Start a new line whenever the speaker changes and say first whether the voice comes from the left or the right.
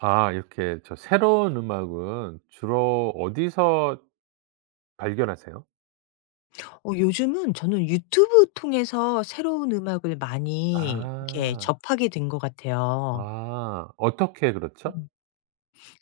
right: 아, 이렇게 저 새로운 음악은 주로 어디서 발견하세요?
left: 요즘은 저는 유튜브 통해서 새로운 음악을 많이 이렇게
right: 아.
left: 접하게 된 것 같아요.
right: 아, 어떻게 그렇죠?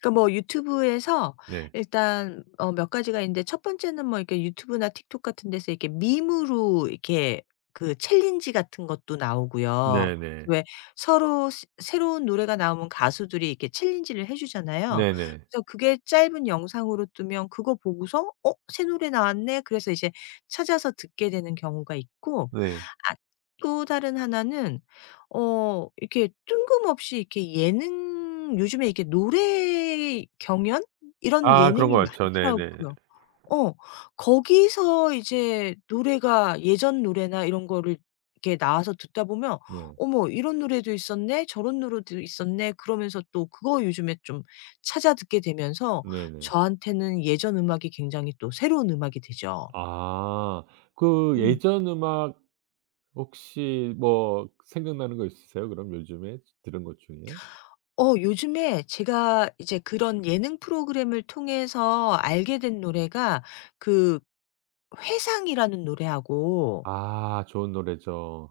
left: 그러니까 뭐 유튜브에서
right: 네.
left: 일단 몇 가지가 있는데, 첫 번째는 뭐 이렇게 유튜브나 틱톡 같은 데서 이렇게 밈으로 이렇게 그 챌린지 같은 것도 나오고요.
right: 네네.
left: 왜, 서로 새 새로운 노래가 나오면 가수들이 이렇게 챌린지를 해 주잖아요.
right: 네네.
left: 그래서 그게 짧은 영상으로 뜨면 그거 보고서 '어 새 노래 나왔네.' 그래서 이제 찾아서 듣게 되는 경우가 있고,
right: 네.
left: 아 또 다른 하나는 이렇게 뜬금없이 이렇게 예능, 요즘에 이렇게 노래 경연 이런
right: 아, 그런
left: 예능이
right: 거맞죠 네네.
left: 많더라고요. 어. 거기서 이제 노래가 예전 노래나 이런 거를 이렇게 나와서 듣다 보면
right: 네,
left: '어머 이런 노래도 있었네. 저런 노래도 있었네.' 그러면서 또 그거 요즘에 좀 찾아 듣게 되면서
right: 네네.
left: 저한테는 예전 음악이 굉장히 또 새로운 음악이 되죠.
right: 아. 그
left: 음.
right: 예전 음악 혹시 뭐 생각나는 거 있으세요? 그럼 요즘에 들은 것 중에?
left: 요즘에 제가 이제 그런 예능 프로그램을 통해서 알게 된 노래가 그 회상이라는 노래하고,
right: 아, 좋은 노래죠.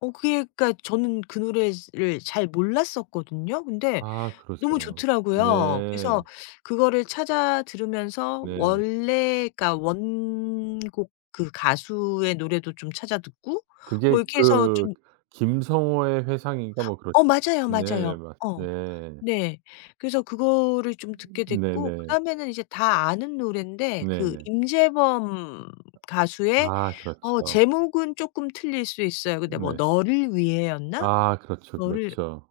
left: 그게, 그러니까 저는 그 노래를 잘 몰랐었거든요. 근데
right: 아,
left: 너무
right: 그러세요.
left: 좋더라고요. 그래서
right: 네.
left: 그거를 찾아 들으면서
right: 네.
left: 원래, 그러니까 원곡, 그 가수의 노래도 좀 찾아 듣고,
right: 그게
left: 뭐 이렇게 해서
right: 그
left: 좀.
right: 김성호의 회상인가 뭐 그렇.
left: 맞아요, 맞아요.
right: 네, 맞,
left: 어.
right: 네.
left: 네. 그래서 그거를 좀 듣게 됐고,
right: 네네.
left: 그다음에는 이제 다 아는 노랜데, 그
right: 네네.
left: 임재범 가수의.
right: 아, 그렇죠.
left: 제목은 쪼끔 틀릴 수 있어요. 근데 뭐
right: 네.
left: '너를 위해'였나?
right: 아, 그렇죠,
left: 너를
right: 그렇죠.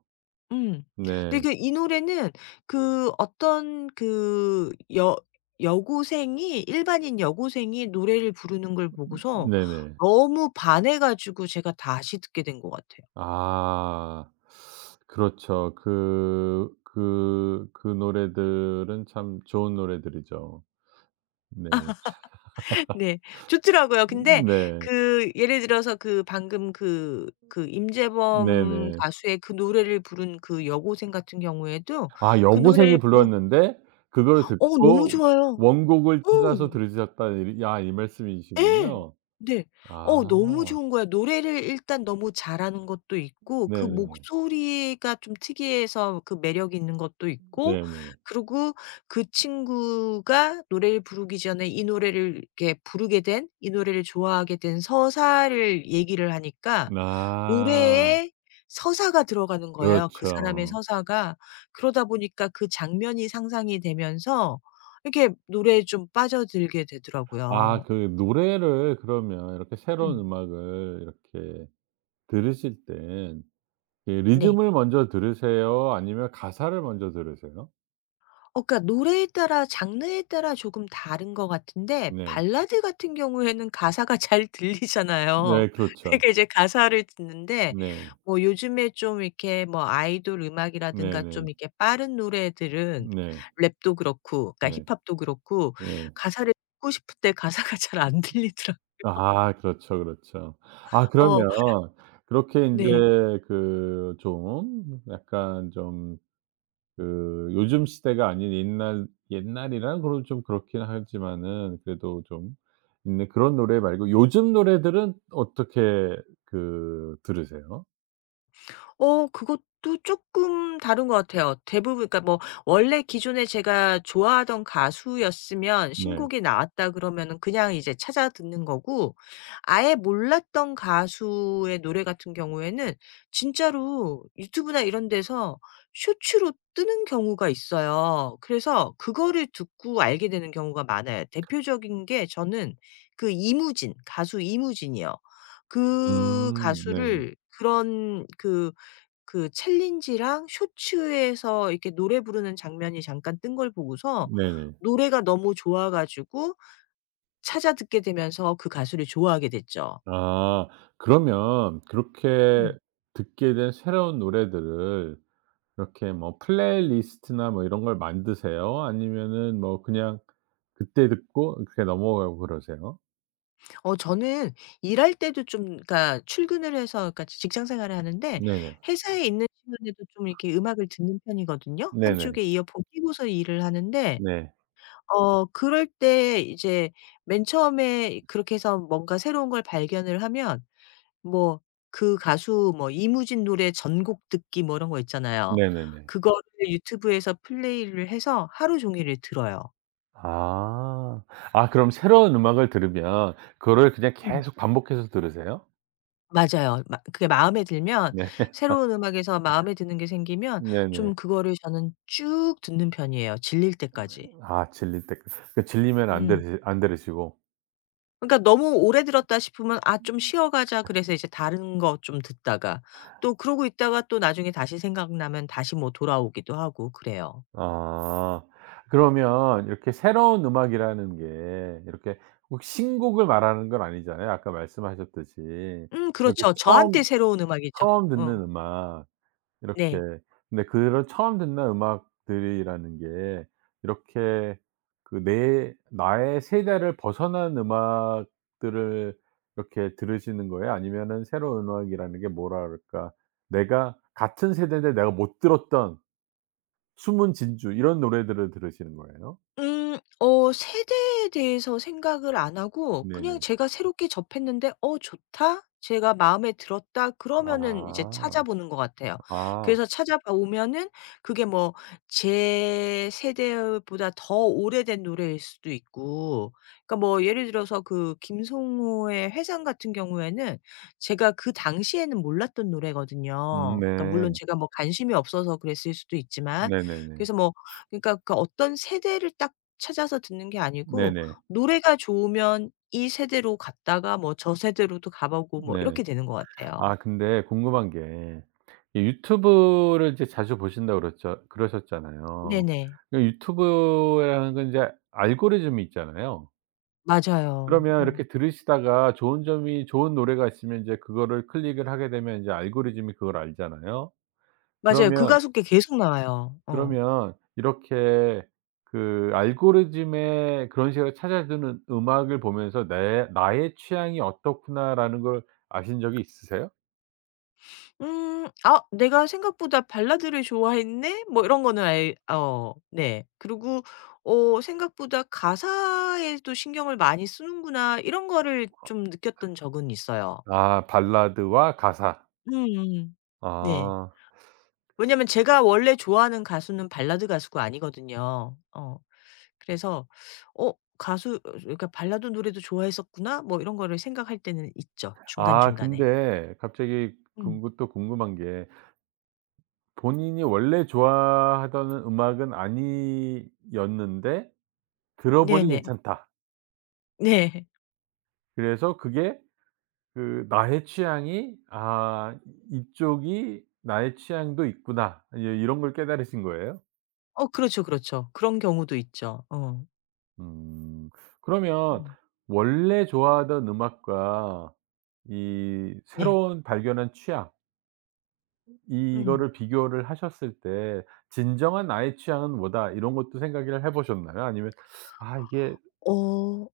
left: 음.
right: 네.
left: 근데 그 이 노래는, 그 어떤 그 여 여고생이 일반인 여고생이 노래를 부르는 걸 보고서
right: 네네.
left: 너무 반해 가지고 제가 다시 듣게 된 것 같아요.
right: 아. 그렇죠. 그 노래들은 참 좋은 노래들이죠. 네.
left: 네. 좋더라고요. 근데
right: 네.
left: 그 예를 들어서 그 방금 그 임재범
right: 네네.
left: 가수의 그 노래를 부른 그 여고생 같은 경우에도,
right: 아,
left: 그 노래를
right: 여고생이
left: 부르
right: 불렀는데 그걸
left: 어 너무
right: 듣고
left: 좋아요.
right: 원곡을 찾아서
left: 어.
right: 들으셨다는 이, 아, 이
left: 예.
right: 말씀이시군요.
left: 네. 너무
right: 아.
left: 좋은 거야. 노래를 일단 너무 잘하는 것도 있고, 그
right: 네네.
left: 목소리가 좀 특이해서 그 매력이 있는 것도 있고.
right: 네네.
left: 그리고 그 친구가 노래를 부르기 전에 이 노래를 좋아하게 된 서사를 얘기를 하니까
right: 아,
left: 노래에 서사가 들어가는 거예요, 그 사람의
right: 그렇죠.
left: 서사가. 그러다 보니까 그 장면이 상상이 되면서 이렇게 노래에 좀 빠져들게
right: 아,
left: 되더라고요.
right: 그 노래를. 그러면 이렇게 새로운
left: 음.
right: 음악을 이렇게 들으실 땐 그
left: 네.
right: 리듬을 먼저 들으세요? 아니면 가사를 먼저 들으세요?
left: 그러니까 노래에 따라, 장르에 따라 조금 다른 것 같은데,
right: 네.
left: 발라드 같은 경우에는 가사가 잘 들리잖아요.
right: 네, 그렇죠.
left: 그러니까 이제 가사를 듣는데,
right: 네.
left: 뭐 요즘에 좀 이렇게 뭐 아이돌 음악이라든가 좀
right: 네네.
left: 이렇게 빠른 노래들은
right: 네.
left: 랩도 그렇고, 그러니까
right: 네.
left: 힙합도 그렇고,
right: 네.
left: 가사를 듣고 싶을 때 가사가 잘 안 들리더라.
right: 아, 그렇죠, 그렇죠. 아,
left: 어
right: 그러면 그렇게 인제
left: 네.
right: 그 좀 약간 좀, 그 요즘 시대가 아닌 옛날 옛날이라 그런좀 그렇긴 하지만은 그래도 좀 있는 그런 노래 말고 요즘 노래들은 어떻게 그 들으세요?
left: 그것도 조금 다른 것 같아요. 대부분 그러니까 뭐 원래 기존에 제가 좋아하던 가수였으면
right: 네.
left: 신곡이 나왔다 그러면은 그냥 이제 찾아 듣는 거고, 아예 몰랐던 가수의 노래 같은 경우에는 진짜로 유튜브나 이런 데서 쇼츠로 뜨는 경우가 있어요. 그래서 그거를 듣고 알게 되는 경우가 많아요. 대표적인 게 저는 그 이무진, 가수 이무진이요. 그
right: 음, 네.
left: 가수를 그런 그 챌린지랑 쇼츠에서 이렇게 노래 부르는 장면이 잠깐 뜬 걸 보고서
right: 네네.
left: 노래가 너무 좋아 가지고 찾아 듣게 되면서 그 가수를 좋아하게 됐죠.
right: 아, 그러면 그렇게
left: 음.
right: 듣게 된 새로운 노래들을 이렇게 뭐 플레이리스트나 뭐 이런 걸 만드세요? 아니면은 뭐 그냥 그때 듣고 그렇게 넘어가고 그러세요?
left: 저는 일할 때도 좀, 그러니까 출근을 해서, 그러니까 직장 생활을 하는데
right: 네네.
left: 회사에 있는 시간에도 좀 이렇게 음악을 듣는 편이거든요.
right: 네네.
left: 한쪽에 이어폰 끼고서 일을 하는데,
right: 네,
left: 그럴 때 이제 맨 처음에 그렇게 해서 뭔가 새로운 걸 발견을 하면, 뭐 그 가수 뭐 이무진 노래 전곡 듣기 뭐 이런 거 있잖아요.
right: 네네네.
left: 그거를 유튜브에서 플레이를 해서 하루 종일을 들어요.
right: 아. 아, 그럼 새로운 음악을 들으면 그거를 그냥
left: 음.
right: 계속 반복해서 들으세요?
left: 맞아요. 마 그게 마음에 들면,
right: 네.
left: 새로운 음악에서 마음에 드는 게 생기면 좀
right: 네네.
left: 그거를 저는 쭉 듣는 편이에요, 질릴 때까지.
right: 아, 질릴 때까지. 그 질리면 안
left: 음.
right: 들으시 안 들으시고.
left: 그러니까 너무 오래 들었다 싶으면 '아 좀 쉬어 가자.' 그래서 이제 다른 거 좀 듣다가 또, 그러고 있다가 또 나중에 다시 생각나면 다시 뭐 돌아오기도 하고 그래요.
right: 아. 그러면 이렇게 새로운 음악이라는 게 이렇게 꼭 신곡을 말하는 건 아니잖아요. 아까 말씀하셨듯이. 이렇게
left: 그렇죠. 저한테
right: 처음
left: 새로운 음악이죠.
right: 처음
left: 어.
right: 듣는 음악 이렇게.
left: 네.
right: 근데 그런 처음 듣는 음악들이라는 게 이렇게 그 내 나의 세대를 벗어난 음악들을 이렇게 들으시는 거예요? 아니면은 새로운 음악이라는 게 뭐라 그럴까? 내가 같은 세대인데 내가 못 들었던 숨은 진주 이런 노래들을 들으시는 거예요?
left: 음. 세대에 대해서 생각을 안 하고 그냥
right: 네네.
left: 제가 새롭게 접했는데 '어 좋다. 제가 마음에 들었다.' 그러면은 이제
right: 아.
left: 찾아보는 것 같아요.
right: 아.
left: 그래서 찾아보면은 그게 뭐 제 세대보다 더 오래된 노래일 수도 있고, 그러니까 뭐 예를 들어서 그 김성호의 회상 같은 경우에는 제가 그 당시에는 몰랐던 노래거든요.
right: 음,
left: 그러니까 물론
right: 네.
left: 제가 뭐 관심이 없어서 그랬을 수도 있지만,
right: 네네네.
left: 그래서 뭐, 그러니까 그 어떤 세대를 딱 찾아서 듣는 게 아니고,
right: 네네.
left: 노래가 좋으면 이 세대로 갔다가 뭐 저 세대로도 가 보고 뭐
right: 네.
left: 이렇게 되는 것 같아요.
right: 아, 근데 궁금한 게, 이 유튜브를 이제 자주 보신다고 그랬죠 그러셨잖아요.
left: 네네.
right: 그 유튜브라는 건 이제 알고리즘이 있잖아요.
left: 맞아요.
right: 그러면
left: 어.
right: 이렇게 들으시다가 좋은 노래가 있으면 이제 그거를 클릭을 하게 되면 이제 알고리즘이 그걸 알잖아요.
left: 맞아요. 그
right: 그러면
left: 가수께 계속 나와요. 어.
right: 그러면 이렇게 그 알고리즘에 그런 식으로 찾아주는 음악을 보면서 '내 나의 취향이 어떻구나.'라는 걸 아신 적이 있으세요?
left: '아 내가 생각보다 발라드를 좋아했네.' 뭐 이런 거는 알 어 네. 그리고 '생각보다 가사에도 신경을 많이 쓰는구나.' 이런 거를 좀 느꼈던 적은 있어요.
right: 아, 발라드와 가사.
left: 음음. 네.
right: 아.
left: 왜냐면 제가 원래 좋아하는 가수는 발라드 가수가 아니거든요. 어. 그래서 '어 가수 어 그러니까 발라드 노래도 좋아했었구나.' 뭐 이런 거를 생각할 때는 있죠,
right: 아,
left: 중간중간에.
right: 근데 갑자기
left: 음.
right: 궁금 또 궁금한 게, 본인이 원래 좋아하던 음악은 아니었는데 들어 보니
left: 네네.
right: 괜찮다.
left: 네.
right: 그래서 그게 그 나의 취향이 '아, 이쪽이 나의 취향도 있구나.' 예, 이런 걸 깨달으신 거예요?
left: 그렇죠, 그렇죠. 그런 경우도 있죠. 어.
right: 음. 그러면
left: 음.
right: 원래 좋아하던 음악과 이
left: 네.
right: 새로운 발견한 취향,
left: 음.
right: 이거를 비교를 하셨을 때 '진정한 나의 취향은 뭐다.' 이런 것도 생각을 해 보셨나요? 아니면 아 이게.
left: 어.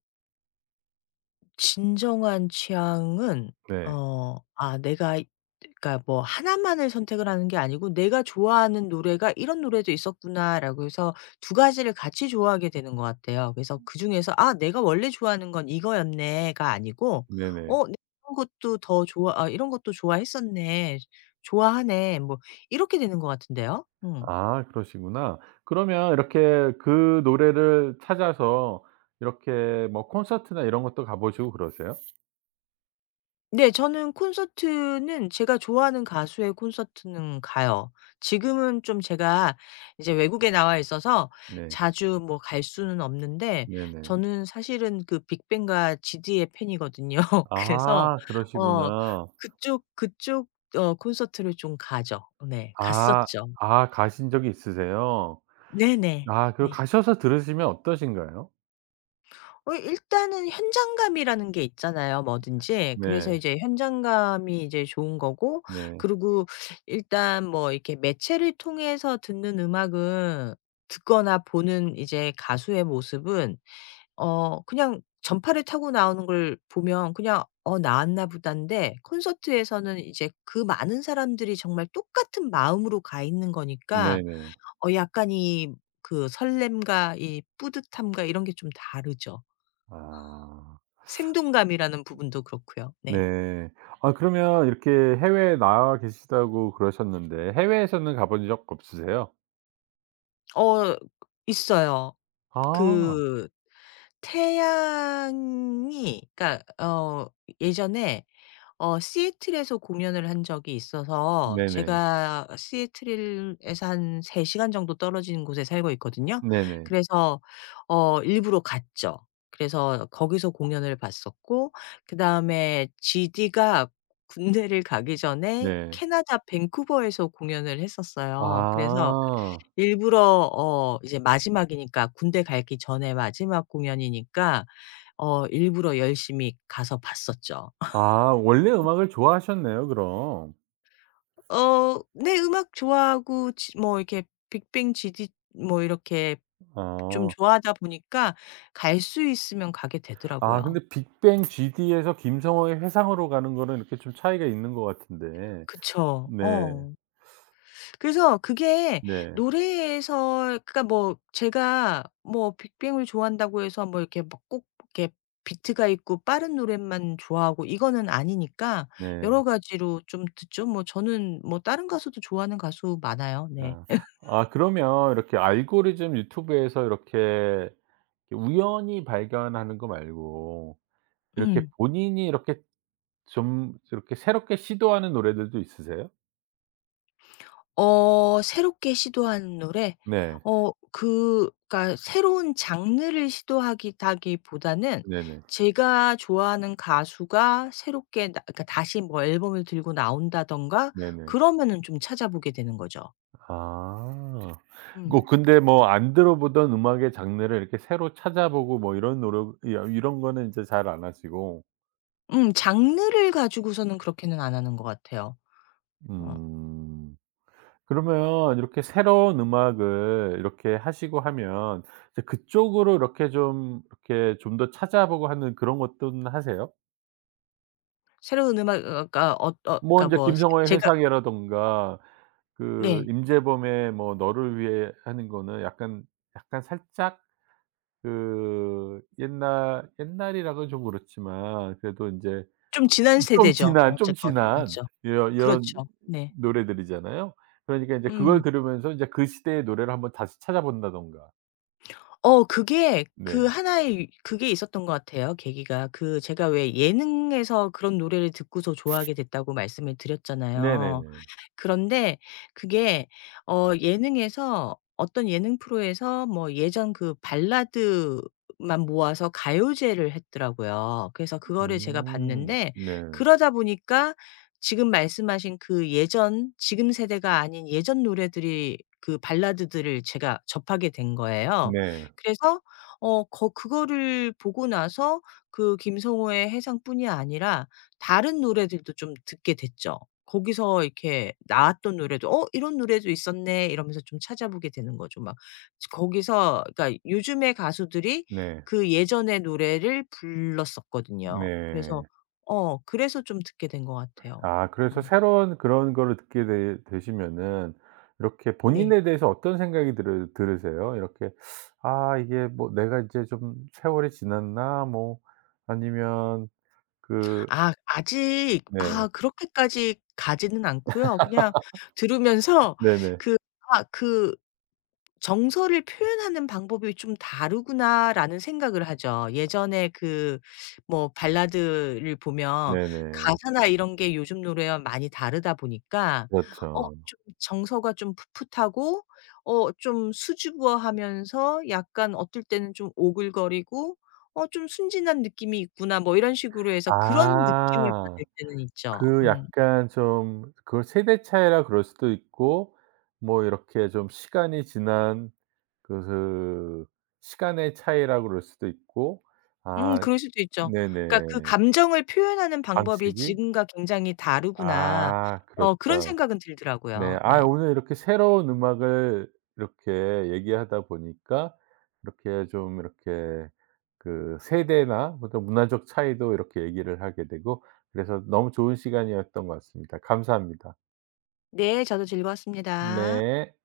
left: 진정한 취향은
right: 네.
left: 어 아 내가 이 그러니까 뭐 하나만을 선택을 하는 게 아니고 '내가 좋아하는 노래가 이런 노래도 있었구나.'라고 해서 두 가지를 같이 좋아하게 되는 것 같아요. 그래서 그중에서 '아 내가 원래 좋아하는 건 이거였네.'가 아니고
right: 네네.
left: 내가 이런 것도 더 좋아 아 이런 것도 좋아했었네. 좋아하네.' 뭐 이렇게 되는 것 같은데요. 음.
right: 아, 그러시구나. 그러면 이렇게 그 노래를 찾아서 이렇게 뭐 콘서트나 이런 것도 가 보시고 그러세요?
left: 네. 저는 콘서트는, 제가 좋아하는 가수의 콘서트는 가요. 지금은 좀 제가 이제 외국에 나와 있어서
right: 네.
left: 자주 뭐 갈 수는 없는데,
right: 네네.
left: 저는 사실은 그 빅뱅과 지디의 팬이거든요. 그래서
right: 아,
left: 어
right: 그러시구나.
left: 그쪽, 콘서트를 좀 가죠. 네.
right: 아.
left: 갔었죠.
right: 아, 가신 적이 있으세요?
left: 네네.
right: 아, 그
left: 네.
right: 가셔서 들으시면 어떠신가요?
left: 일단은 현장감이라는 게 있잖아요, 뭐든지. 그래서
right: 네.
left: 이제 현장감이 이제 좋은 거고,
right: 네.
left: 그리고 일단 뭐 이렇게 매체를 통해서 듣는 음악은, 듣거나 보는 이제 가수의 모습은, 그냥 전파를 타고 나오는 걸 보면 그냥 '어 나왔나 보다.'인데, 콘서트에서는 이제 그 많은 사람들이 정말 똑같은 마음으로 가 있는 거니까
right: 네네.
left: 약간 이 그 설렘과 이 뿌듯함과 이런 게 좀 다르죠.
right: 아.
left: 생동감이라는 부분도 그렇고요. 네.
right: 네. 아, 그러면 이렇게 해외에 나와 계시다고 그러셨는데 해외에서는 가본 적 없으세요?
left: 어 있어요.
right: 아.
left: 그 태양이, 그러니까 예전에 시애틀에서 공연을 한 적이 있어서,
right: 네네.
left: 제가 시애틀에서 한 3시간 정도 떨어진 곳에 살고 있거든요.
right: 네네.
left: 그래서 일부러 갔죠. 그래서 거기서 공연을 봤었고, 그다음에 GD가 군대를 가기 전에
right: 네.
left: 캐나다 밴쿠버에서 공연을 했었어요. 그래서
right: 아.
left: 일부러 이제 마지막이니까, 군대 가기 전에 마지막 공연이니까 일부러 열심히 가서 봤었죠.
right: 아, 원래 음악을 좋아하셨네요 그럼.
left: 네. 음악 좋아하고 지 뭐 이렇게, 빅뱅 GD 뭐 이렇게 좀
right: 어.
left: 좋아하다 보니까 갈 수 있으면 가게
right: 아,
left: 되더라고요.
right: 근데 빅뱅 GD에서 김성호의 회상으로 가는 거는 이렇게 좀 차이가 있는 것 같은데.
left: 그쵸.
right: 네.
left: 어. 그래서 그게
right: 네.
left: 노래에서, 그러니까 뭐 제가 뭐 빅뱅을 좋아한다고 해서 뭐 이렇게 막 꼭 이렇게 비트가 있고 빠른 노래만 좋아하고 이거는 아니니까
right: 네.
left: 여러 가지로 좀 듣죠. 뭐 저는 뭐 다른 가수도 좋아하는 가수 많아요. 네.
right: 아. 아, 그러면 이렇게 알고리즘 유튜브에서 이렇게 우연히 발견하는 거 말고 이렇게
left: 음.
right: 본인이 이렇게 좀 이렇게 새롭게 시도하는 노래들도 있으세요?
left: 새롭게 시도하는 노래?
right: 네.
left: 그, 그러니까 새로운 장르를 시도하기 다기보다는
right: 네네.
left: 제가 좋아하는 가수가 새롭게 나 그러니까 다시 뭐 앨범을 들고 나온다든가
right: 네네.
left: 그러면은 좀 찾아보게 되는 거죠.
right: 아. 뭐
left: 음.
right: 근데 뭐 안 들어보던 음악의 장르를 이렇게 새로 찾아보고 뭐 이런 노력 이 이런 거는 인제 잘 안 하시고.
left: 장르를 가지고서는 그렇게는 안 하는 것 같아요. 어.
right: 음. 그러면 이렇게 새로운 음악을 이렇게 하시고 하면 이제 그쪽으로 이렇게 좀 이렇게 좀 더 찾아보고 하는 그런 것도 하세요?
left: 새로운 음악, 그러니까
right: 뭐 인제
left: 뭐
right: 김성호의
left: 제가
right: 회상이라든가 그
left: 네.
right: 임재범의 뭐 너를 위해 하는 거는 약간 약간 살짝 그 옛날 옛날이라고는 좀 그렇지만 그래도 인제
left: 좀 지난
right: 좀
left: 세대죠.
right: 지난 좀
left: 어쨌건
right: 지난
left: 맞죠.
right: 이런 이런
left: 그렇죠. 네.
right: 노래들이잖아요. 그러니까 인제 그걸
left: 음.
right: 들으면서 이제 그 시대의 노래를 한번 다시 찾아본다든가.
left: 그게 그
right: 네.
left: 하나의 그게 있었던 것 같아요, 계기가. 그 제가 왜 예능에서 그런 노래를 듣고서 좋아하게 됐다고 말씀을 드렸잖아요.
right: 네네네.
left: 그런데 그게 예능에서 어떤 예능 프로에서 뭐 예전 그 발라드만 모아서 가요제를 했더라고요. 그래서 그거를 제가
right: 음.
left: 봤는데,
right: 네.
left: 그러다 보니까 지금 말씀하신 그 예전, 지금 세대가 아닌 예전 노래들이 그 발라드들을 제가 접하게 된 거예요.
right: 네.
left: 그래서 어 거 그거를 보고 나서 그 김성호의 해상뿐이 아니라 다른 노래들도 좀 듣게 됐죠. 거기서 이렇게 나왔던 노래도 '어 이런 노래도 있었네.' 이러면서 좀 찾아보게 되는 거죠. 막 거기서, 그러니까 요즘의 가수들이
right: 네.
left: 그 예전의 노래를 불렀었거든요. 그래서
right: 네.
left: 그래서 좀 듣게 된 것 같아요.
right: 아, 그래서
left: 음
right: 새로운 그런 거를 듣게 되 되시면은 이렇게
left: 네.
right: 본인에 대해서 어떤 생각이 들으세요? 이렇게, '아, 이게 뭐 내가 이제 좀 세월이 지났나?' 뭐, 아니면 그.
left: 아 아직 아
right: 네.
left: 그렇게까지 가지는 않고요. 그냥 들으면서
right: 네네.
left: 그아그 정서를 표현하는 방법이 좀 다르구나라는 생각을 하죠. 예전에 그 뭐 발라드를 보면
right: 네네.
left: 가사나 이런 게 요즘 노래와 많이 다르다 보니까
right: 그렇죠.
left: 좀 정서가 좀 풋풋하고, 좀 수줍어하면서 약간 어떨 때는 좀 오글거리고 '어 좀 순진한 느낌이 있구나.' 뭐 이런 식으로 해서 그런 느낌을
right: 아.
left: 받을 때는 있죠.
right: 그
left: 음.
right: 약간 좀 그 세대 차이라 그럴 수도 있고 뭐 이렇게 좀 시간이 지난 그 그 시간의 차이라 그럴 수도 있고. 아.
left: 그럴 수도 있죠. 그러니까
right: 네네.
left: '그 감정을 표현하는 방법이
right: 방식이?
left: 지금과 굉장히 다르구나.'
right: 아,
left: 그런
right: 그렇죠.
left: 생각은
right: 네.
left: 들더라고요.
right: 아,
left: 네.
right: 오늘 이렇게 새로운 음악을 이렇게 얘기하다 보니까 이렇게 좀 이렇게 그 세대나 어떤 문화적 차이도 이렇게 얘기를 하게 되고 그래서 너무 좋은 시간이었던 것 같습니다. 감사합니다.
left: 네. 저도 즐거웠습니다.
right: 네.